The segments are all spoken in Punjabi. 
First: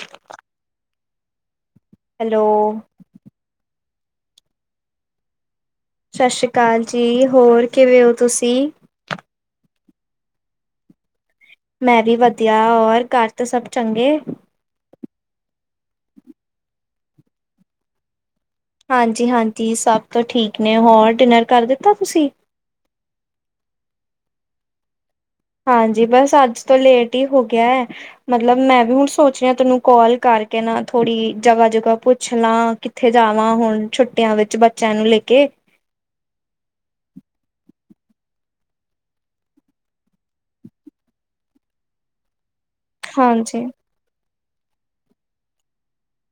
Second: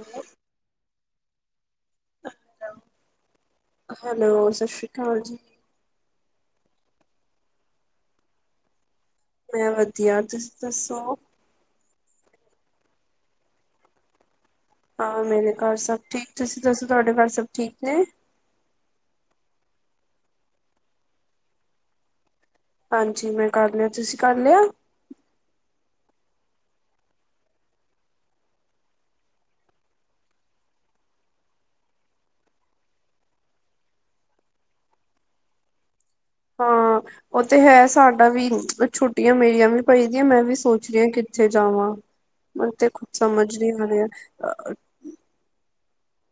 Hello. Hello. Hello Sat Sri ਅਕਾਲ ਜੀ। ਸਤਿ ਸ਼੍ਰੀ ਅਕਾਲ ਜੀ, ਹੋਰ ਕਿਵੇਂ ਹੋ ਤੁਸੀਂ? ਮੈਂ ਵਧੀਆ ਤੁਸੀਂ ਦੱਸੋ। ਮੈਂ ਵੀ ਵਧੀਆ ਹੋਰ ਘਰ ਤੋਂ ਸਭ ਚੰਗੇ। ਹਾਂ ਮੇਰੇ ਘਰ ਸਭ ਠੀਕ ਤੁਸੀਂ ਦੱਸੋ ਤੁਹਾਡੇ ਘਰ ਸਭ ਠੀਕ ਨੇ। ਹਾਂਜੀ ਹਾਂਜੀ ਸਭ ਤੋਂ ਠੀਕ ਨੇ ਹੋਰ ਡਿਨਰ ਕਰ ਦਿੱਤਾ ਤੁਸੀਂ। ਹਾਂਜੀ ਮੈਂ ਕਰ ਲਿਆ ਤੁਸੀਂ ਕਰ ਲਿਆ। ਹਾਂਜੀ ਬਸ ਅੱਜ ਤੋ ਲੇਟ ਹੀ ਹੋ ਗਿਆ ਐ। ਮਤਲਬ ਮੈਂ ਵੀ ਹੁਣ ਸੋਚ ਰੀ ਤੈਨੂੰ ਕਾਲ ਕਰਕੇ ਨਾ ਥੋੜ੍ਹੀ ਜਗ੍ਹਾ ਜਗ੍ਹਾ ਪੁੱਛ ਲਾਂ। ਕਿੱਥੇ ਜਾਵਾਂ ਹੁਨ ਛੁੱਟੀਆਂ ਵਿੱਚ ਬੱਚਿਆਂ ਨੂੰ ਲੈ ਕੇ। ਹਾਂ। ਓ ਤੇ ਹੈ ਸਾਡਾ ਵੀ, ਛੁੱਟੀਆਂ ਮੇਰੀਆਂ ਵੀ ਪਈ ਦੀਆਂ ਮੈਂ ਵੀ ਸੋਚ ਰਹੀ ਆਂ ਕਿੱਥੇ ਜਾਵਾਂ। ਮੈਂਨੂੰ ਤੇ ਖ਼ੁਦ ਸਮਝ ਹਾਂਜੀ ਨੀ ਆ ਰਿਹਾ ਆ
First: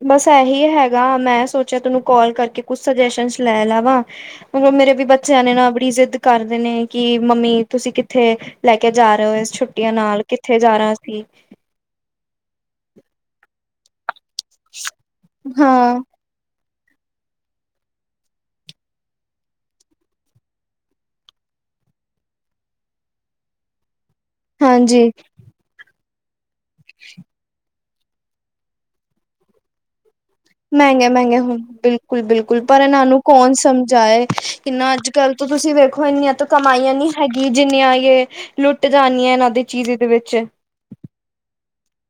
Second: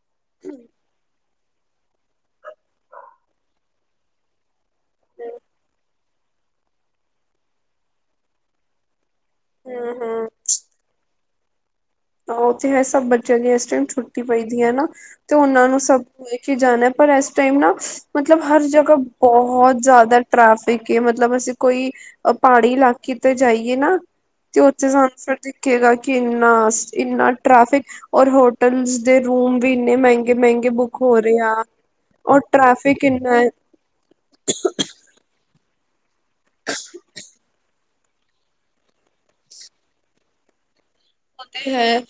ਬਸ ਐ ਹੀ ਹੈਗਾ ਮੈਂ ਸੋਚਿਆ ਤੈਨੂੰ ਕਾਲ ਕਰਕੇ ਕੁਛ ਸੁਜੈਸ਼ਨ ਲੈ ਲਵਾਂ। ਮਤਲਬ ਮੇਰੇ ਵੀ ਬੱਚਿਆਂ ਨੇ ਨਾ ਬੜੀ ਜਿੱਦ ਕਰਦੇ ਨੇ ਕਿ ਮੰਮੀ ਤੁਸੀਂ ਕਿੱਥੇ ਲੈ ਕੇ ਜਾ ਰਹੇ ਓ ਇਸ ਛੁੱਟੀਆਂ ਹਮ ਹਮ ਨਾਲ ਕਿੱਥੇ ਜਾਣਾ ਅਸੀਂ? ਓ ਤੇ ਹੈ ਸਭ ਬੱਚਿਆਂ ਦੀਆਂ ਇਸ ਟਾਈਮ ਛੁੱਟੀ ਪਈ ਦੀ ਐ ਨਾ ਤੇ ਓਨਾਂ ਨੂੰ ਹਾਂ ਸਭ ਲੇ ਕੇ ਜਾਨਾ ਪਰ ਇਸ ਟਾਈਮ ਨਾ ਮਤਲਬ ਹਰ ਜਗ੍ਹਾ ਬੋਹਤ ਜਾਦਾ ਟ੍ਰੈਫਿਕ ਏ ਮਤਲਬ ਅਸੀਂ ਕੋਈ ਪਹਾੜੀ ਇਲਾਕੇ ਤੇ ਜਾਈਏ ਨਾ ਤੇ ਓਥੇ ਸਾਨੂੰ ਹਾਂਜੀ ਫਿਰ ਦਿਖੇਗਾ ਕਿ ਇਨਾ-ਇੰਨਾ ਟ੍ਰੈਫਿਕ ਔਰ ਹੋਟਲਸ ਦੇ ਰੂਮ ਵੀ ਇੰਨੇ ਮਹਿੰਗੇ ਮਹਿੰਗੇ ਬੁੱਕ ਹੋ ਮਹਿੰਗੇ-ਮਹਿੰਗੇ ਰਹੇ ਹੁਨ ਆ ਔਰ ਬਿਲਕੁਲ-ਬਿਲਕੁਲ ਪਰ ਟ੍ਰੈਫਿਕ ਏਨਾਂ ਨੂੰ ਇੰਨਾ ਹੈ ਕੌਣ ਸਮਝਾਏ ਕਿੰਨਾ ਅੱਜ ਕੱਲ ਤੋਂ ਤੁਸੀਂ ਵੇਖੋ ਇੰਨੀਆਂ ਤੋਂ ਕਮਾਈਆਂ ਨੀ ਹੈਗੀਆਂ ਜਿੰਨੀਆਂ ਏ ਲੁੱਟ ਜਾਣੀ ਆ ਏਨਾਂ ਦੀ ਚੀਜ਼ ਦੇ ਵਿੱਚ ਓ ਤੇ ਹੈ,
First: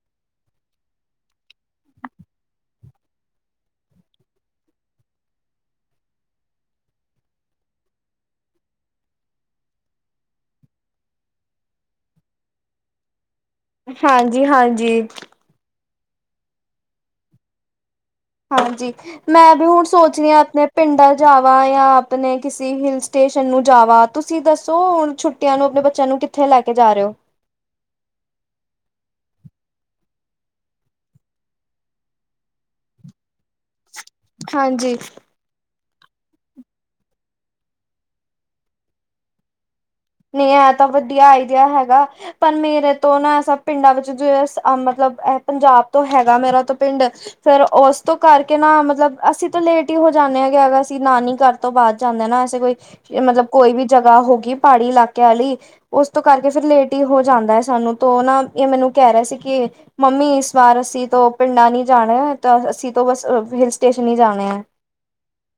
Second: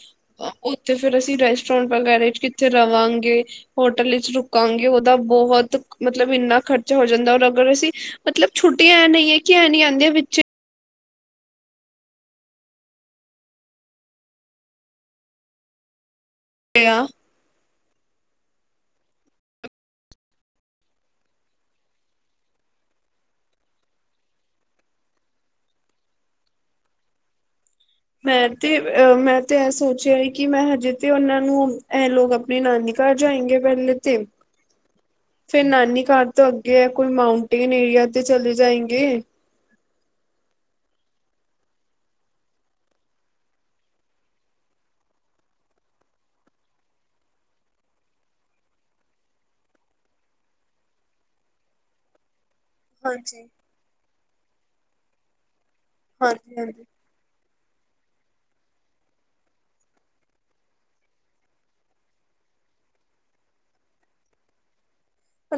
ਓਥੇ ਫੇਰ ਅਸੀਂ ਰੈਸਟੋਰੈਂਟ ਵਗੈਰਾ ਚ ਕਿੱਥੇ ਰਵਾਂਗੇ ਹੋਟਲ ਚ ਰੁਕਾਂਗੇ ਓਦਾ ਬੋਹਤ ਮਤਲਬ ਇੰਨਾ ਖ਼ਰਚਾ ਹੋ ਜਾਂਦਾ ਔਰ ਅਗਰ ਅਸੀਂ ਮਤਲਬ ਛੁੱਟੀ ਐਂ ਨਈ ਹੈ ਕਿਂ ਨੀ ਆਂਦੀ ਵਿੱਚੇ ਹਾਂਜੀ-ਹਾਂਜੀ। [unintelligible] ਹਾਂਜੀ ਮੈਂ ਵੀ ਹੁਣ ਸੋਚ ਰਹੀ ਆਂ ਆਪਣੇ ਪਿੰਡ ਜਾਵਾਂ ਜਾਂ ਆਪਣੇ ਕਿਸੇ ਹਿਲਸ ਸਟੇਸ਼ਨ ਨੂੰ ਜਾਵਾ ਤੁਸੀਂ ਦੱਸੋ ਹੁਨ ਛੁੱਟੀਆਂ ਨੂੰ ਆਪਣੇ ਬੱਚਿਆਂ ਨੂੰ ਕਿੱਥੇ ਲੈ ਕੇ ਜਾ ਰਹੇ ਓ? ਮੈਂ ਤੇ ਅ ਮੈਂ ਤੇ ਐ ਸੋਚਿਆ ਹੈ ਕਿ ਮੈਂ ਹਜੇ ਤੇ ਓਨਾਂ ਨੂੰ ਐ ਲੋਕ ਅਪਨੀ ਨਾਨੀ ਘਰ ਜਾਏਂਗੇੇ ਪਹਿਲੇ ਤੇ ਹਾਂਜੀ ਫੇਰ ਨਾਨੀ ਘਰ ਤੋਂ ਅੱਗੇ ਕੋਈ ਮਾਊਂਟੇਨ ਏਰੀਆ ਤੇ ਚਲੇ ਜਾਏਗੇ। ਨਈ ਐ ਤਾਂ ਵਧੀਆ ਆਈਡੀਆ ਹੈਗਾ। ਪਰ ਮੇਰੇ ਤੋਂ ਨਾ ਐਸਾ ਪਿੰਡਾਂ ਵਿੱਚ ਜੋ ਐ ਮਤਲਬ ਐ ਪੰਜਾਬ ਤੋਂ ਹੈਗਾ ਮੇਰਾ ਤੋਂ ਪਿੰਡ। ਫੇਰ ਉਸ ਤੋਂ ਕਰਕੇ ਨਾ ਮਤਲਬ ਅਸੀਂ ਤਾਂ ਲੇਟ ਹੀ ਹੋ ਜਾਂਨੇ ਹਗੇ ਅਗਰ ਅਸੀਂ ਨਾਨੀ ਘਰ ਤੋਂ ਬਾਅਦ ਜਾਂਦੇ ਨਾ ਐਸੇ ਕੋਈ ਮਤਲਬ ਹਾਂਜੀ ਕੋਈ ਵੀ ਜਗ੍ਹਾ ਹੋ ਗੀ ਪਹਾੜੀ ਇਲਾਕੇ ਵਾਲੀ ਓਸ ਤੋਂ ਕਰਕੇ ਹਾਂਜੀ ਫਿਰ ਹਾਂਜੀ ਲੇਟ ਹੀ ਹੋ ਜਾਂਦਾ ਹੈ ਸਾਨੂੰ ਤੋਂ ਨਾ ਐ ਮੈਨੂੰ ਕਹਿ ਰਿਹਾ ਸੀ ਕਿ ਮੰਮੀ ਇਸ ਵਾਰ ਅਸੀਂ ਤੋਂ ਪਿੰਡਾਂ ਨੀ ਜਾਣਾ ਤਾਂ ਅਸੀਂ ਤੋਂ ਬਸ ਹਿਲ ਸਟੇਸ਼ਨ ਹੀ ਜਾਣੇ ਐ।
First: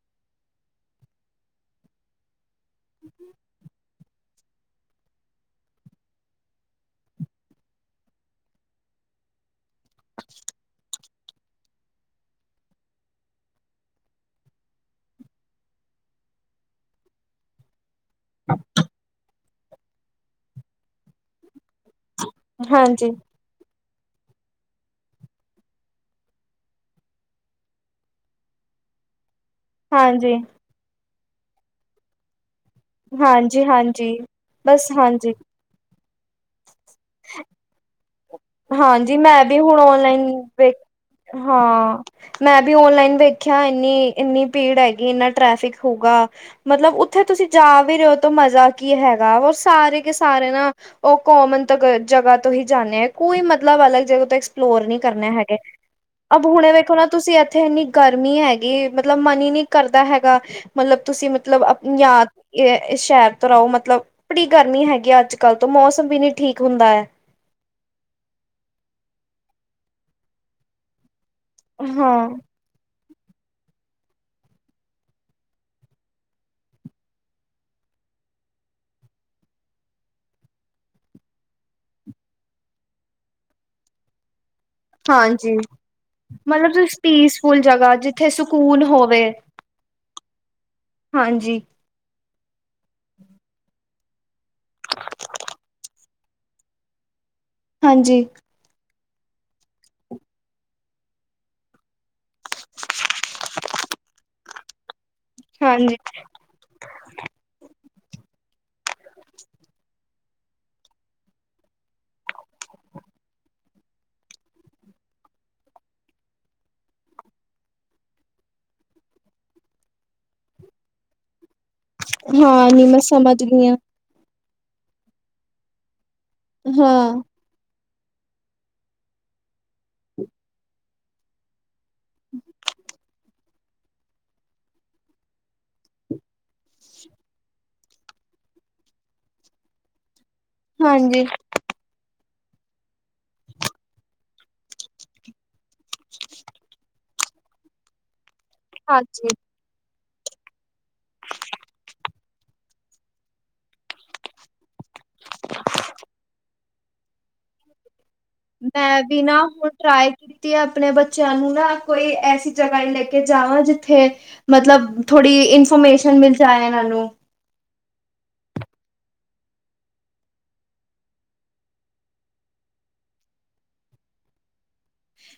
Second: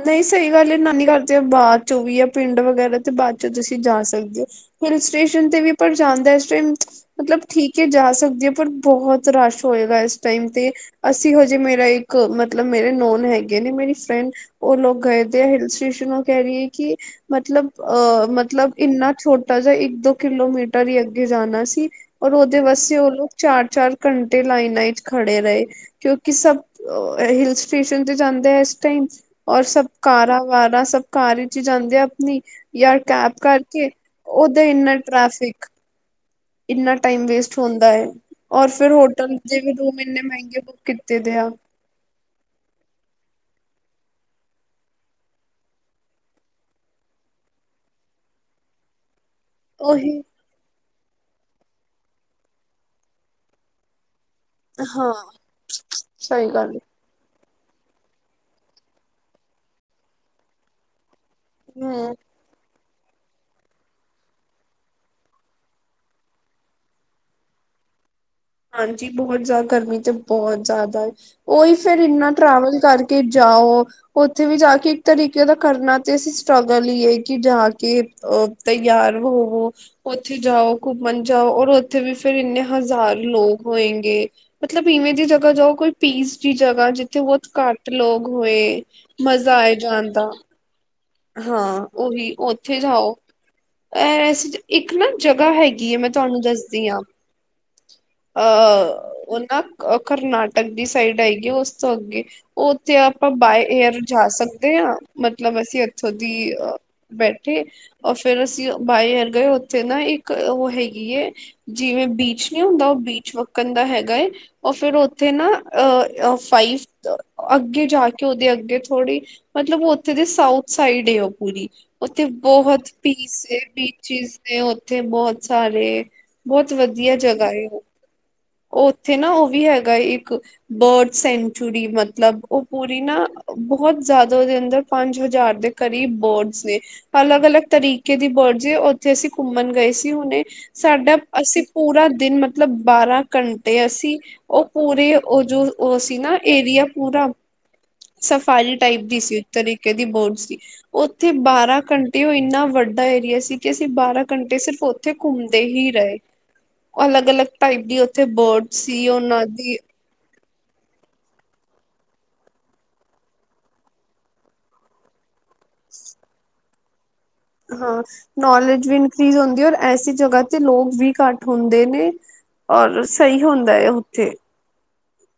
ਨਈ ਸਈ ਗੱਲ ਏ ਨਾਨੀ ਘਰ ਤੇ ਬਾਦ ਚੋਂ ਵੀ ਯਾ ਪਿੰਡ ਵਗੈਰਾ ਤੇ ਬਾਦ ਚੋਂ ਤੁਸੀਂ ਜਾ ਸਕਦੇ ਹੋ। ਹਿਲ ਸਟੇਸ਼ਨ ਤੇ ਵੀ ਪਰ ਜਾਨ ਦਾ ਇਸ ਟਾਈਮ ਮਤਲਬ ਠੀਕ ਏ ਜਾ ਸਕਦੇ ਐ ਪਰ ਬੋਤ ਰਸ਼ ਹੋਏਗਾ ਇਸ ਟਾਈਮ ਤੇ ਅਸੀਂ ਹਜੇ ਮੇਰਾ ਇੱਕ ਮਤਲਬ ਮੇਰੇ ਨੋਨ ਹੈਗੇ ਨੇ ਮੇਰੀ ਫਰੈਂਡ ਓ ਲੋਕ ਗਏ ਦੇ ਹਿਲ ਸਟੇਸ਼ਨ ਓ ਕਹਿ ਰੀ ਏ ਕਿ ਮਤਲਬ ਅਹ ਮਤਲਬ ਇੰਨਾ ਛੋਟ ਛੋਟਾ ਜਿਹਾ ਇੱਕ ਦੋ ਕਿਲੋਮੀਟਰ ਹੀ ਅੱਗੇ ਜਾਨਾ ਸੀ ਔਰ ਓਦੇ ਵਾਸਤੇ ਓ ਹਾਂਜੀ, ਲੋਕ ਚਾਰ-ਚਾਰ ਘੰਟੇ ਲਾਈਨਾਂ ਚ ਖੜੇ ਰਹੇ। ਕਿਉਂਕਿ ਸਭ ਹਿਲ ਸਟੇਸ਼ਨ ਤੇ ਜਾਂਦੇ ਐ ਇਸ ਟਾਈਮ। ਔਰ ਸਭ ਹਾਂਜੀ, ਕਾਰਾਂ ਵਾਰਾਂ, ਸਭ ਕਾਰ ਚ ਈ ਜਾਂਦੇ ਅਪਨੀ। ਯਾ ਕੈਬ ਹਾਂਜੀ, ਕਰਕੇ ਹਾਂਜੀ ਓਦਾ ਬਸ ਇੰਨਾ ਹਾਂਜੀ। ਟ੍ਰੈਫਿਕ ਇੰਨਾ ਟਾਈਮ ਵੇਸਟ ਹੁੰਦਾ ਏ ਔਰ ਫਿਰ ਹਾਂਜੀ ਹੋਟਲ ਮੈਂ ਦੇ ਵੀ ਹੁਣ ਰੂਮ ਇੰਨੇ ਔਨਲਾਈਨ ਮਹਿੰਗੇ ਵੇਖ ਬੁੱਕ ਕੀਤੇ ਦੇ ਆ ਹਾਂ ਮੈਂ ਵੀ ਓਨਲਾਈਨ ਵੇਖਿਆ ਇੰਨੀ-ਇੰਨੀ ਭੀੜ ਹੈਗੀ ਇੰਨਾ ਟ੍ਰੈਫਿਕ ਹੋਊਗਾ। ਮਤਲਬ ਉੱਥੇ ਤੁਸੀਂ ਜਾ ਵੀ ਰਹੇ ਹੋ ਤਾਂ ਮਜ਼ਾ ਕੀ ਹੈਗਾ ਰ ਸਾਰੇ ਕੇ ਉਹੀ ਸਾਰੇ ਨਾ ਉਹ ਕੋਮਨ ਤ ਜਗ੍ਹਾ ਤੋਂ ਹੀ ਜਾਂਦੇ ਆ ਕੋਈ ਮਤਲਬ ਅਲੱਗ ਜਗਾ ਤੋਂ ਲੋਰ ਨਹੀਂ ਹਾਂ ਕਰਨੇ ਹੈਗੇ ਅਬ ਸਹੀ ਹੁਣੇ ਗੱਲ ਵੇਖੋ ਨਾ ਤੁਸੀਂ ਉੱਥੇ ਇੰਨੀ ਗਰਮੀ ਹੈਗੀ ਮਤਲਬ ਮਨ ਹੀ ਨਹੀਂ ਕਰਦਾ ਹੈਗਾ ਮਤਲਬ ਤੁਸੀਂ ਮਤਲਬ ਆਪਣੀ ਹਮ ਯਾਦ ਇਹ ਸ਼ਹਿਰ ਤੋਂ ਰਹੋ ਮਤਲਬ ਬੜੀ ਗਰਮੀ ਹੈਗੀ ਆ ਅੱਜ ਕੱਲ ਤੋਂ ਮੌਸਮ ਵੀ ਨੀ ਠੀਕ ਹੁੰਦਾ ਹੈ ਹਾਂਜੀ ਬਹੁਤ ਜ਼ਿਆਦਾ ਗਰਮੀ ਚ ਬਹੁਤ ਜ਼ਿਆਦਾ ਉਹੀ ਫੇਰ ਹਾਂ ਇੰਨਾ ਟਰੈਵਲ ਕਰਕੇ ਕੇ ਜਾਓ ਉੱਥੇ ਵੀ ਜਾ ਕੇ ਇੱਕ ਤਰੀਕੇ ਦਾ ਕਰਨਾ ਤੇ ਅਸੀਂ ਸਟਰਗਲ ਹੀ ਏ ਕਿ ਜਾ ਕੇ ਅ ਤਯਾਰ ਹੋਵੋ ਉੱਥੇ ਜਾਓ ਘੁੰਮਣ ਜਾਓ ਔਰ ਉੱਥੇ ਵੀ ਫਿਰ ਇੰਨੇ ਹਜ਼ਾਰ ਲੋਕ ਹੋਏਗੇ ਮਤਲਬ ਇਵੇਂ ਦੀ ਜਗ੍ਹਾ ਹਾਂਜੀ ਜਾਓ ਕੋਈ ਪੀਸ ਜੀ ਮਤਲਬ ਜਗ੍ਹਾ ਤੁਸੀਂ ਜਿੱਥੇ ਬਹੁਤ ਪੀਸਫੁਲ ਘੱਟ ਜਗ੍ਹਾ ਲੋਕ ਜਿੱਥੇ ਹੋਏ ਸਕੂਨ ਹੋਵੇ ਮਜ਼ਾ ਆਏ ਜਾਂਣਦਾ ਹਾਂਜੀ। ਹਾਂ ਉਹੀ ਉੱਥੇ ਜਾਓ ਇਸ। ਇੱਕ ਨਾ ਜਗ੍ਹਾ ਹੈਗੀ ਹੈ ਮੈਂ ਤੁਹਾਨੂੰ ਦੱਸਦੀ ਹਾਂ ਹਾਂਜੀ ਅ ਉਹ ਨਾ ਕਰਨਾਟਕ ਦੀ ਸਾਈਡ ਆਏਗੀ ਉਸ ਤੋਂ ਅੱਗੇ। ਉੱਥੇ ਆਪਾਂ ਬਾਏ ਏਅਰ ਜਾ ਸਕਦੇ ਹਾਂ ਮਤਲਬ ਅਸੀਂ ਹਾਂਜੀ ਕੀ ਅ ਬੈਠੇ ਔਰ ਫੇਰ ਅਸੀਂ ਬਾਏ ਏਅਰ ਗਏ ਉੱਥੇ ਨਾ ਇੱਕ ਉਹ ਹੈਗੀ ਏ ਜਿਵੇਂ ਬੀਚ ਨਹੀਂ ਹੁੰਦਾ ਉਹ ਬੀਚ ਵੱਕਣ ਦਾ ਹੈਗਾ ਏ ਉਹ ਫੇਰ ਉੱਥੇ ਨਾ ਅਹ ਫਾਈਫ ਅੱਗੇ ਜਾ ਕੇ ਉਹਦੇ ਅੱਗੇ ਥੋੜ੍ਹੀ ਮਤਲਬ ਉੱਥੇ ਦੇ ਸਾਊਥ ਸਾਈਡ ਏ ਉਹ ਪੂਰੀ ਉੱਥੇ ਹਾਂ ਨੀ ਬਹੁਤ ਮੈਂ ਸਮਝ ਪੀਸ ਏ। ਗਈ ਹਾਂ ਚੀਜ਼ ਨੇ ਉੱਥੇ ਬਹੁਤ ਸਾਰੇ ਬਹੁਤ ਵਧੀਆ ਹਾਂ। ਜਗ੍ਹਾ ਏ ਉਹ ਉੱਥੇ ਨਾ ਉਹ ਵੀ ਹੈਗਾ ਇੱਕ ਬਰਡ ਸੈਂਚੁਰੀ ਮਤਲਬ ਉਹ ਪੂਰੀ ਨਾ ਬਹੁਤ ਜ਼ਿਆਦਾ ਉਹਦੇ ਅੰਦਰ ਪੰਜ ਹਜ਼ਾਰ ਦੇ ਕਰੀਬ ਬਰਡਸ ਨੇ ਅਲੱਗ, ਅਲੱਗ ਤਰੀਕੇ ਦੀ ਬਰਡਜ ਏ ਉੱਥੇ ਅਸੀਂ ਘੁੰਮਣ ਗਏ ਸੀ ਹੁਣੇ ਸਾਡਾ ਹਾਂਜੀ ਅਸੀਂ ਪੂਰਾ ਦਿਨ ਮਤਲਬ ਬਾਰਾਂ ਘੰਟੇ ਅਸੀਂ ਉਹ ਪੂਰੇ ਉਹ ਜੋ ਉਹ ਸੀ ਨਾ ਏਰੀਆ ਪੂਰਾ ਸਫਾਰੀ ਟਾਈਪ ਦੀ ਹਾਂਜੀ ਸੀ ਉਸ ਤਰੀਕੇ ਦੀ ਬੋਰਡਜ਼ ਸੀ। ਉੱਥੇ ਬਾਰਾਂ ਘੰਟੇ ਉਹ ਇੰਨਾ ਵੱਡਾ ਏਰੀਆ ਸੀ ਕਿ ਅਸੀਂ ਬਾਰਾਂ ਘੰਟੇ ਸਿਰਫ ਉੱਥੇ ਉੱਥੇ ਘੁੰਮਦੇ ਹੀ ਰਹੇ ਅਲੱਗ, ਅਲੱਗ ਟਾਈਪ ਦੀ ਬਰਡ ਮੈਂ ਸੀ ਵੀ ਨਾ ਉਹਨਾਂ ਹੁਣ ਦੀ ਟਰਾਈ ਕੀਤੀ ਆਪਣੇ ਬੱਚਿਆਂ ਨੂੰ ਨਾ ਕੋਈ ਐਸੀ ਜਗ੍ਹਾ ਲੈ ਕੇ ਜਾਵਾਂ ਜਿੱਥੇ ਮਤਲਬ ਥੋੜ੍ਹੀ ਇਨਫੋਰਮੇਸ਼ਨ ਮਿਲ ਜਾਏ ਇਹਨਾਂ ਨੂੰ। ਹਾਂ ਨੌਲੇਜ ਵੀ ਇਨਕਰੀਜ਼ ਹੁੰਦੀ ਔਰ ਐਸੀ ਜਗ੍ਹਾ ਤੇ ਲੋਕ ਵੀ ਘੱਟ ਹੁੰਦੇ ਨੇ। ਔਰ ਸਹੀ ਹੁੰਦਾ ਏ ਉੱਥੇ।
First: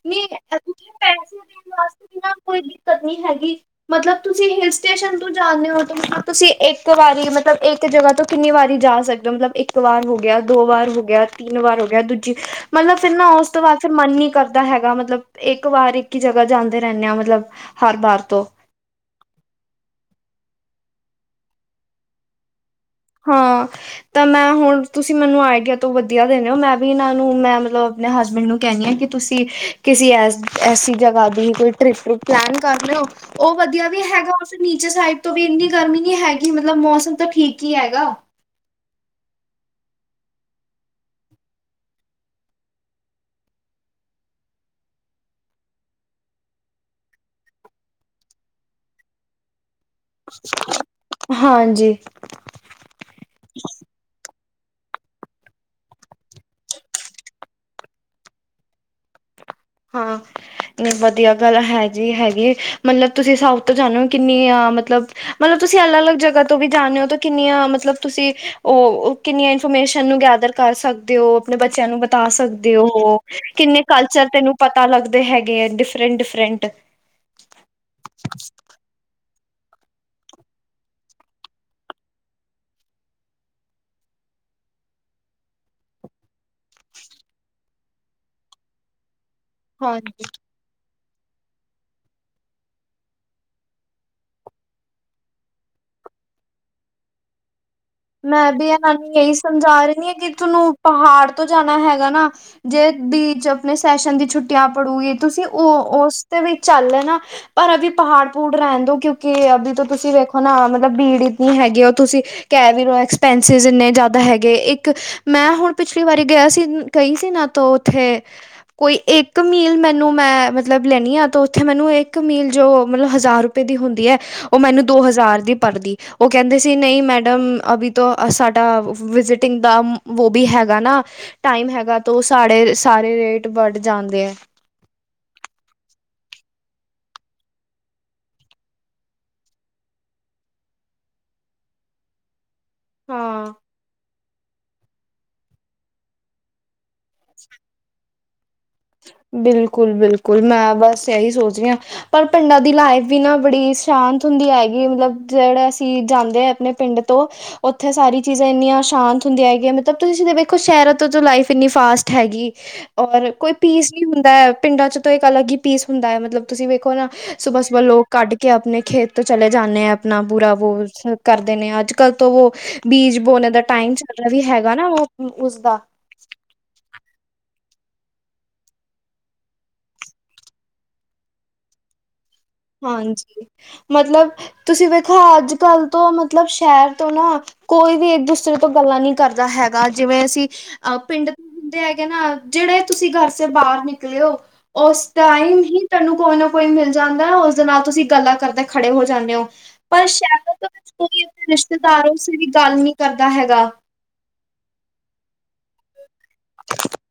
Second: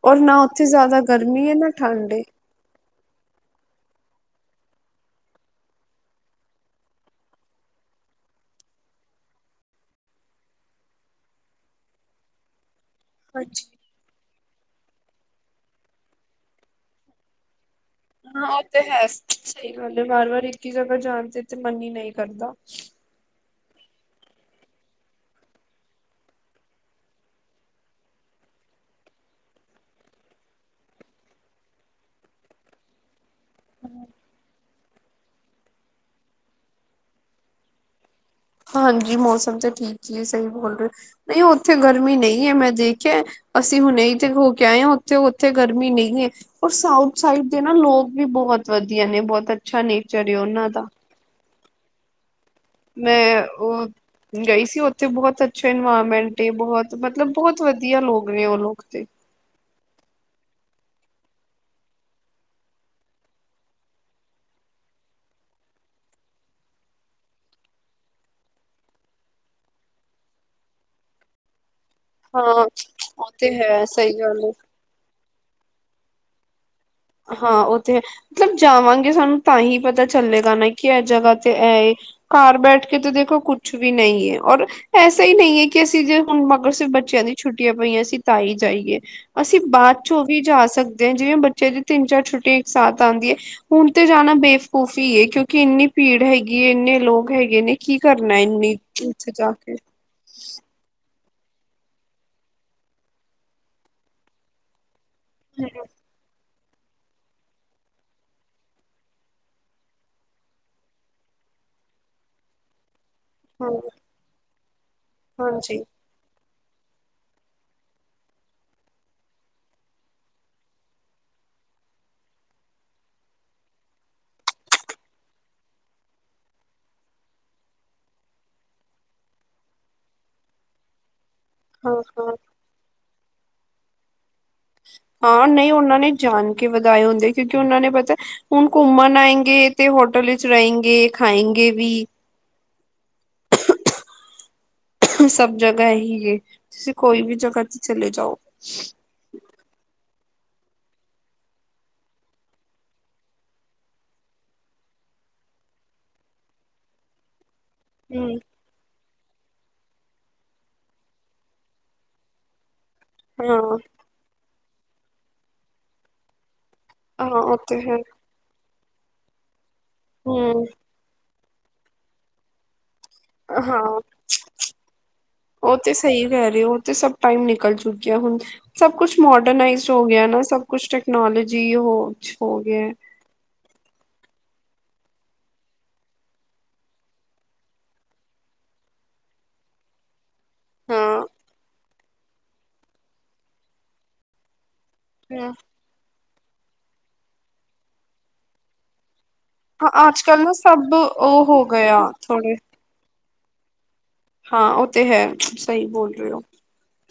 ਔਰ ਨਾ ਉੱਥੇ ਜ਼ਿਆਦਾ ਪੈਸੇ ਗਰਮੀ ਏ ਦੇਣ ਨਾ ਵਾਸਤੇ ਠੰਡ ਵੀ ਏ। ਨਾ ਕੋਈ ਦਿੱਕਤ ਨਹੀਂ ਹੈਗੀ। ਮਤਲਬ ਤੁਸੀਂ ਹਿਲ ਸਟੇਸ਼ਨ ਤੋਂ ਜਾਂਦੇ ਹੋ ਤੁਸੀਂ ਇੱਕ ਵਾਰੀ ਮਤਲਬ ਇਕ ਇੱਕ ਜਗ੍ਹਾ ਤੋਂ ਕਿੰਨੀ ਵਾਰੀ ਜਾ ਸਕਦੇ ਹੋ ਮਤਲਬ ਇੱਕ ਵਾਰ ਹੋ ਗਿਆ ਦੋ ਵਾਰ ਹੋ ਗਿਆ ਤਿੰਨ ਵਾਰ ਹੋ ਗਿਆ ਦੂਜੀ ਮਤਲਬ ਫਿਰ ਨਾ ਉਸ ਤੋਂ ਹਾਂਜੀ ਬਾਅਦ ਫਿਰ ਮਨ ਨੀ ਕਰਦਾ। ਦਾ ਹੈਗਾ ਮਤਲਬ ਇੱਕ ਵਾਰ ਇੱਕ ਹੀ ਜਗ੍ਹਾ ਜਾਂਦੇ ਰਹਿੰਦੇ ਆ ਮਤਲਬ ਹਰ ਵਾਰ ਤੋਂ ਹਾਂ ਉਹ ਤੇ ਹੈ ਸਹੀ ਗੱਲ ਹੈ ਵਾਰ, ਵਾਰ ਇੱਕ ਹੀ ਜਗ੍ਹਾ ਜਾਣ ਤੇ ਤੇ ਮਨ ਹੀ ਨਹੀਂ ਕਰਦਾ। ਹਾਂ। ਤਾਂ ਮੈਂ ਹੁਣ ਤੁਸੀਂ ਮੈਨੂੰ ਆਈਡੀਆ ਤੋਂ ਵਧੀਆ ਦੇਿੰਨੇ ਹੋ ਮੈਂ ਵੀ ਇਹਨਾਂ ਨੂੰ ਮੈਂ ਮਤਲਬ ਆਪਣੇ ਹਸਬੈਂਡ ਨੂੰ ਕਹਿੰਦੀ ਹਾਂ ਕਿ ਤੁਸੀਂ ਕਿਸੇ ਐਸ-ਐਸੀ ਜਗ੍ਹਾ ਦੀ ਕੋਈ ਟ੍ਰਿਪ ਟੁਰਪ ਪਲੈਨ ਕਰ ਲਿਓ। ਉਹ ਵਧੀਆ ਵੀ ਹੈਗਾ ਫਿਰ ਨੀਚੇ ਸਾਈਡ ਤੋਂ ਵੀ ਇੰਨੀ ਗਰਮੀ ਨੀ ਹੈਗੀ ਮਤਲਬ ਮੌਸਮ ਤਾਂ ਠੀਕ ਹੀ ਹੈਗਾ। ਹਾਂਜੀ, ਮੌਸਮ ਤਾਂ ਠੀਕ ਹੀ ਸਹੀ ਬੋਲ ਰਹੇ, ਨਹੀਂ ਉੱਥੇ ਗਰਮੀ ਨਹੀਂ ਹੈ ਮੈਂ ਦੇਖਿਆ ਅਸੀਂ ਹੁਣੇ ਹੀ ਤੇ ਹੋ ਕੇ ਆਏ ਹਾਂ ਉੱਥੇ-ਉੱਥੇ ਗਰਮੀ ਨਹੀਂ ਹੈ। ਔਰ ਸਾਊਥ ਸਾਈਡ ਦੇ ਨਾ ਲੋਕ ਵੀ ਬਹੁਤ ਵਧੀਆ ਨੇ ਬਹੁਤ ਅੱਛਾ ਨੇ ਹਾਂਜੀ। ਮੈਂ ਉਹ ਗਈ ਸੀ ਉੱਥੇ ਬਹੁਤ ਅੱਛਾ ਇਨਵਾਇਰਮੈਂਟ ਏ ਬਹੁਤ ਮਤਲਬ ਬਹੁਤ ਵਧੀਆ ਲੋਕ ਨੇ ਉਹ ਲੋਕ ਤੇ। ਹਾਂ। ਨਹੀਂ ਵਧੀਆ ਗੱਲ ਹੈ ਜੀ ਹੈਗੀ ਮਤਲਬ ਤੁਸੀਂ ਸਾਊਥ ਤੋਂ ਜਾਂਦੇ ਹੋ ਕਿੰਨੀ ਆ ਮਤਲਬ ਮਤਲਬ ਤੁਸੀਂ ਅਲੱਗ-ਅਲੱਗ ਜਗ੍ਹਾ ਤੋਂ ਵੀ ਜਾਂਦੇ ਹੋ ਤਾਂ ਕਿੰਨੀਆਂ ਮਤਲਬ ਤੁਸੀਂ ਉਹ ਕਿੰਨੀਆਂ ਇਨਫੋਰਮੇਸ਼ਨ ਨੂੰ ਗੈਦਰ ਕਰ ਸਕਦੇ ਹੋ ਆਪਣੇ ਬੱਚਿਆਂ ਨੂੰ ਬਤਾ ਹਾਂ ਸਕਦੇ ਹੋ ਉਹ ਤੇ ਕਿੰਨੇ ਹੈ ਸਹੀ ਕਲਚਰ ਗੱਲ ਹੈ ਤੈਨੂੰ ਪਤਾ ਲੱਗਦੇ ਹੈਗੇ ਹੈ ਡਿਫਰੈਂਟ-ਡਿਫਰੈਂਟ। ਹਾਂ, ਉਹਥੇ ਹੈ ਮਤਲਬ ਜਾਵਾਂਗੇ ਸਾਨੂੰ ਤਾਂ ਹੀ ਪਤਾ ਚੱਲੇਗਾ ਨਾ ਕਿ ਇਸ ਜਗ੍ਹਾ ਤੇ ਏਹੋ। ਘਰ ਬੈਠ ਕੇ ਤੇ ਦੇਖੋ ਕੁਛ ਵੀ ਨਹੀਂ ਹੈ ਔਰ ਐਸਾ ਹੀ ਨਹੀਂ ਹੈ ਕਿ ਅਸੀਂ ਜੇ ਹੁਣ ਮਗਰ ਬੱਚਿਆਂ ਦੀ ਛੁੱਟੀਆਂ ਪਈਆਂ ਅਸੀਂ ਤਾਂ ਹੀ ਜਾਈਏ। ਅਸੀਂ ਬਾਅਦ ਹਾਂਜੀ ਚੋਂ ਵੀ ਜਾ ਸਕਦੇ ਹਾਂ ਜਿਵੇਂ ਬੱਚੇ ਦੀ ਤਿੰਨ-ਚਾਰ ਛੁੱਟੀ ਇੱਕ ਸਾਥ ਆਉਂਦੀ ਹੈ। ਹੁਣ ਤੇ ਜਾਣਾ ਬੇਕੂਫੀ ਹੈ ਕਿਉਂਕਿ ਇੰਨੀ ਭੀੜ ਹੈਗੀ ਇੰਨੇ ਲੋਕ ਹੈਗੇ ਨੇ। ਕੀ ਕਰਨਾ ਮੈਂ ਵੀ ਇੰਨੀ ਇਹਾਨਾ ਨੂੰ ਉੱਥੇ ਇਹੀ ਜਾ ਸਮਝਾ ਕੇ ਰਹੀ ਹਾਂ ਕਿਥਨੂੰ ਪਹਾੜ ਤੋਂ ਜਾਣਾ ਹੈਗਾ ਨਾ ਜੇ ਬੀਚ ਆਪਣੇ ਸੈਸ਼ਨ ਦੀ ਛੁੱਟੀਆਂ ਪੜੂਗੀ। ਤੁਸੀਂ ਉਹ, ਉਸ ਦੇ ਵਿੱਚ ਚੱਲ ਲੈਣਾ ਪਰ ਅਭੀ ਪਹਾੜ ਪੂੜ ਰਹਿਣ ਦੋ, ਕਿਉਂਕਿ ਅਭੀ ਤੋਂ ਤੁਸੀਂ ਵੇਖੋ ਨਾ ਮਤਲਬ ਭੀੜ ਇੰਤਨੀ ਹੈਗੀ। ਤੁਸੀਂ ਕਹਿ ਵੀ ਰੋ ਐਕਸਪੈਂਸਿਸ ਹਾਂ ਇੰਨੇ ਜ਼ਿਆਦਾ ਹੈਗੇ। ਇੱਕ ਮੈਂ ਹੁਣ ਹਾਂਜੀ ਪਿਛਲੇ ਇਕ ਵਾਰੀ ਗਿਆ ਸੀ ਗਈ ਸੀ। ਗਈ ਸੀ ਨ ਤੋਂ ਉੱਥੇ ਕੋਈ ਇੱਕ ਮੀਲ ਮੈਨੂੰ, ਮੈਂ ਮਤਲਬ ਲੈਦੀ ਹਾਂ ਤਾਂ ਉੱਥੇ, ਮੈਨੂੰ ਇੱਕ ਮੀਲ ਜੋ ਮਤਲਬ ਹਜ਼ਾਰ ਰੁ ਦੀ ਹੁੰਦੀ ਹੈ। ਉਹ ਮੈਨੂੰ ਦੋ ਹਜ਼ਾਰ ਦੀ ਪੜ੍ਹਦੀ ਉਹ ਕਹਿੰਦੇ ਸੀ, ਨਹੀਂ ਮੈਡਮ ਅਭੀ ਤੋਂ ਸਾਡਾ ਵਿਜਿਟਿੰਗ ਦਾ ਵੋ ਵੀ ਹੈਗਾ ਨਾ ਟਾਈਮ ਹਾਂ ਹੈਗਾ, ਤਾਂ ਉਹ ਹਾਂ ਸਾਡੇ ਸਾਰੇ ਰੇਟ ਵੱਢ ਜਾਂਦੇ ਹੈ। ਹਾਂ ਨਹੀਂ, ਉਹਨਾਂ ਨੇ ਜਾਣ ਕੇ ਵਧਾਏ ਹੁੰਦੇ, ਕਿਉਂਕਿ ਉਹਨਾਂ ਨੇ ਪਤਾ ਹੁਣ ਘੁੰਮਣ ਆਏਗੇ। ਤੇ ਹੋਟਲ ਵਿੱਚ ਰਹੇਗੇ ਖਾਏਗੇ ਵੀ ਹਾ। ਸਭ ਜਗ੍ਹਾ ਏਹੀਂ ਏ, ਤੁਸੀਂ ਕੋਈ ਵੀ ਜਗ੍ਹਾ ਤੇ ਚਲੇ ਜਾਓ। ਬਿਲਕੁਲ- ਬਿਲਕੁਲ, ਮੈਂ ਬਸ ਇਹੀ ਸੋਚਦੀ ਹਾਂ। ਪਰ ਪਿੰਡਾਂ ਦੀ ਲਾਈਫ ਵੀ ਨਾ ਬੜੀ ਸ਼ਾਂਤ ਹੁੰਦੀ ਹੈਗੀ। ਮਤਲਬ ਜਿਹੜਾ ਅਸੀਂ ਜਾਂਦੇ ਹਾ। ਆਪਣੇ ਪਿੰਡ ਤੋਂ, ਉੱਥੇ ਸਾਰੀ ਹੂੰ ਚੀਜ਼ਾਂ ਇੰਨੀਆਂ ਸ਼ਾਂਤ ਹੁੰਦੀਆਂ ਹੈਗੀਆਂ ਮਤਲਬ, ਤੁਸੀਂ ਵੇਖੋ ਸ਼ਹਿਰਾਂ ਤੋਂ ਲਾਈਫ ਇੰਨੀ ਫਾਸਟ ਹੈਗੀ, ਔਰ ਕੋਈ ਹਾਂ ਕੀ ਹੁੰਦਾ ਹੈ। ਪਿੰਡਾਂ ਚ ਤਾਂ ਇੱਕ ਅਲੱਗ ਹੀ ਪੀਸ ਹੁੰਦਾ ਹੈ। ਮਤਲਬ, ਤੁਸੀਂ ਵੇਖੋ ਨਾ ਹਾਂ ਉਹ ਸੁਬਾਹ ਤੇ ਸੁਬਾਹ ਹੈ ਲੋਕ ਕੱਢ ਕੇ ਕਿ ਆਪਣੇ ਖੇਤ ਤੋਂ ਚਲੇ ਜਾਂਦੇ ਆ। ਆਪਣਾ ਪੂਰਾ ਹੂੰ ਵੋ ਕਰਦੇ ਨੇ ਅੱਜ-ਕੱਲ੍ਹ ਤੋਂ ਉਹ ਬੀਂਜ ਬੌਨੇ ਹਾਂ ਟਾਈਮ ਵੀ ਹੈਗਾ ਨਾ ਉਸ ਦਾ। ਸਹੀਂ ਕਹਿ ਰਹੇ ਹੋ, ਉਹ ਤੇ ਸਭ ਟਾਇਮ ਨਿਕਲ ਚੁੱਕਿਆ ਹੁਣ ਸਭ ਕੁਛ ਮੋਡਰਨਾਈਜ਼ਡ ਹੋ ਗਿਆ ਨਾ ਸਭ ਕੁਛ ਟੈਕਨੋਲੋਜੀ ਹੋ ਹੋ ਗਿਆ ਹਾਂਜੀ, ਮਤਲਬ ਤੁਸੀਂ ਵੇਖੋ, ਅੱਜ-ਕੱਲ੍ਹ ਤੋਂ, ਮਤਲਬ ਸ਼ਹਿਰ ਤੋਂ ਨਾ ਕੋਈ ਵੀ ਇੱਕ- ਦੂਸਰੇ ਤੋਂ ਗੱਲਾਂ ਨਹੀਂ ਕਰਦਾ ਹੈਗਾ। ਜਿਵੇਂ ਅਸੀਂ ਅਹ ਹਾਂ ਪਿੰਡ ਦੇ ਹੈਗੇ ਨਾ ਜਿਹੜੇ, ਤੁਸੀਂ ਘਰ ਦੇ ਬਾਹਰ ਨਿਕਲੇ ਹੋ। ਉਸ ਹਾਂ ਟਾਈਮ ਹੀ ਤੈਨੂੰ ਕੋਈ ਨਾ ਕੋਈ ਮਿਲ ਜਾਂਦਾ। ਉਸਦੇ ਨਾਲ ਤੁਸੀਂ ਗੱਲਾਂ ਕਰਦੇ ਖੜੇ ਹੋ ਜਾਂਦੇ ਹੋ। ਪਰ ਅੱਜ ਕੱਲ ਨਾ ਸ਼ਾਯਦ ਵਿੱਚ ਸਭ ਕੋਈ ਉਹ ਹੋ ਗਿਆ ਰਿਸ਼ਤੇਦਾਰੋ ਸੇ ਵੀ ਥੋੜੇ ਗੱਲ ਨੀ ਕਰਦਾ ਹੈਗਾ। ਹਾਂ, ਓ ਤੇ ਹੈ ਸਹੀ ਬੋਲ ਰਹੇ ਓ। [inaudible]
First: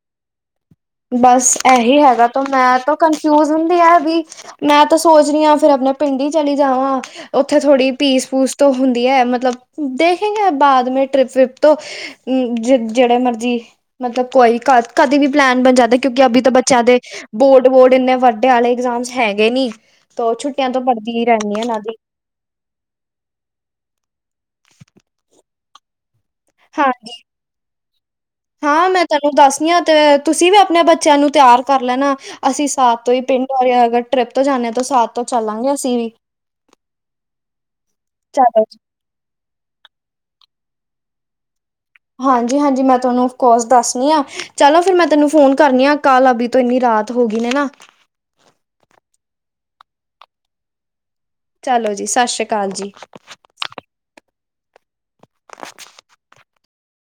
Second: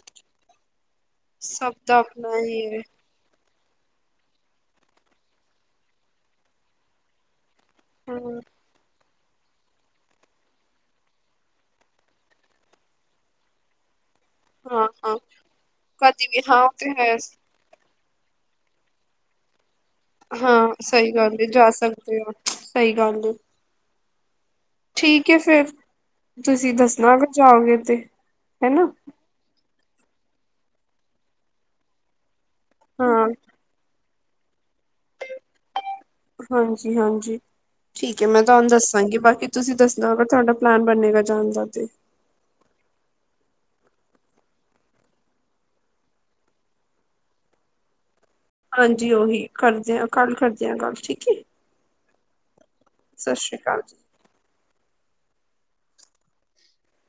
ਬਸ ਸਭ ਦਾ ਐਹੀ ਹੈਗਾ ਆਪਣਾ ਤੋ ਹੀ ਹੈ ਮੈਂ ਤੋ ਕਨਫਿਊਜ ਹੁੰਦੀ ਐ ਵੀ। ਮੈਂ ਤਾਂ ਸੋਚ ਰੀ ਆਂ ਫਿਰ ਆਪਣੇ ਪਿੰਡ ਈ ਚਲੀ ਜਾਵਾਂ। ਓਥੇ ਥੋੜ੍ਹੀ ਹੂੰ, ਪੀਸ-ਪੂਸ ਤੋਂ ਹੁੰਦੀ ਹੈ, ਮਤਲਬ ਦੇਖੇਗੇਂ ਅਬ ਬਾਅਦ ਮੇ ਟਰਿੱਪ-ਵਿਰਿੱਪ ਤੋਂ ਹੂੰ ਜੇੜੇ ਮਰਜੀਂ ਮਤਲਬ, ਕੋਈ ਕ ਹਾਂ-ਹਾਂ ਕਦੇ ਵੀ ਪਲੈਨ ਬਣ ਕਿਉਂਕਿ, ਕਦੇ ਵੀ ਅਭੀ ਤੋ ਹਾਂ ਉਹ ਬੱਚਿਆਂ ਤੇ ਦੇ ਹੈ। ਬੋਰਡ-ਵੋਰਡ ਇੰਨੇ ਵੱਡੇ ਆਲੇ ਇਗਜ਼ਾਮ ਹੈਗੇ ਨੀ। ਤੋ ਹਾਂ ਛੁੱਟੀਆਂ ਤੋਂ ਸਹੀਂ ਪੜ੍ਹਦੀ ਗੱਲ ਏ, ਰਹਿੰਦੀ ਜਾ ਇਹਨਾਂ ਦੀ ਸਕਦੇ ਓ ਸਹੀਂ ਗੱਲ ਏ। ਠੀਕ ਐ ਫੇਰ, ਤੁਸੀਂ ਦੱਸਣਾ ਹਾਂਜੀ ਅਗਰ ਜਾਓਗੇ ਤੇ ਹੈਨਾ ਦੱਸਣਿਆ ਤੇ ਤੁਸੀਂ ਵੀ, ਆਪਣੇ ਬੱਚਿਆਂ ਨੂੰ ਤੇਆਰ ਕਰ ਲੈਣਾ। ਅਸੀਂ ਸਾਥ ਤੋਂ ਹੀ ਹਾਂ। ਪਿੰਡ [unintelligible] ਅਗਰ ਟ੍ਰਿਪ ਤੋਂ ਜਾਣਾ ਤੋਂ ਸਾਥ ਤੋਂ ਚੱਲਾਂਗੇ ਅਸੀਂ ਵੀ। ਹਾਂਜੀ-ਹਾਂਜੀ ਠੀਕ ਐ। ਮੈਂ ਚਲੋ ਤੁਹਾਨੂੰ ਦੱਸਾਂਗੀ ਬਾਕੀ ਤੁਸੀਂ ਦੱਸਣਾ, ਅਗਰ ਤੁਆਡਾ ਪਲੈਨ ਬਣੇੇਗਾ ਜਾਣ ਦਾ ਤੇ ਹਾਂਜੀ-ਹਾਂਜੀ, ਮੈਂ ਤੁਹਾਨੂੰ ਅਫਕੋਰਸ ਦੱਸਣੀ ਆਂ ਚਲਾ ਫੇਰ ਮੈਂ ਤੈਨੂੰ ਫੋਨ ਕਰਨੀ ਹਾਂ ਕਾਲ ਅਭੀ ਤੋ ਇੰਨੀ ਰਾਤ ਹੋ ਗਈ ਨੇ ਨਾ। ਹਾਂਜੀ ਓਹੀ ਕਰਦੇ ਆ ਕੱਲ ਕਰਦੇ ਆ ਗੱਲ ਠੀਕ ਏ। ਚਲੋ ਜੀ, ਸ਼ਾ ਸ਼੍ਰੀ ਕਾਲ ਜੀ। ਸਤਿ ਸ਼੍ਰੀ ਕਾਲ।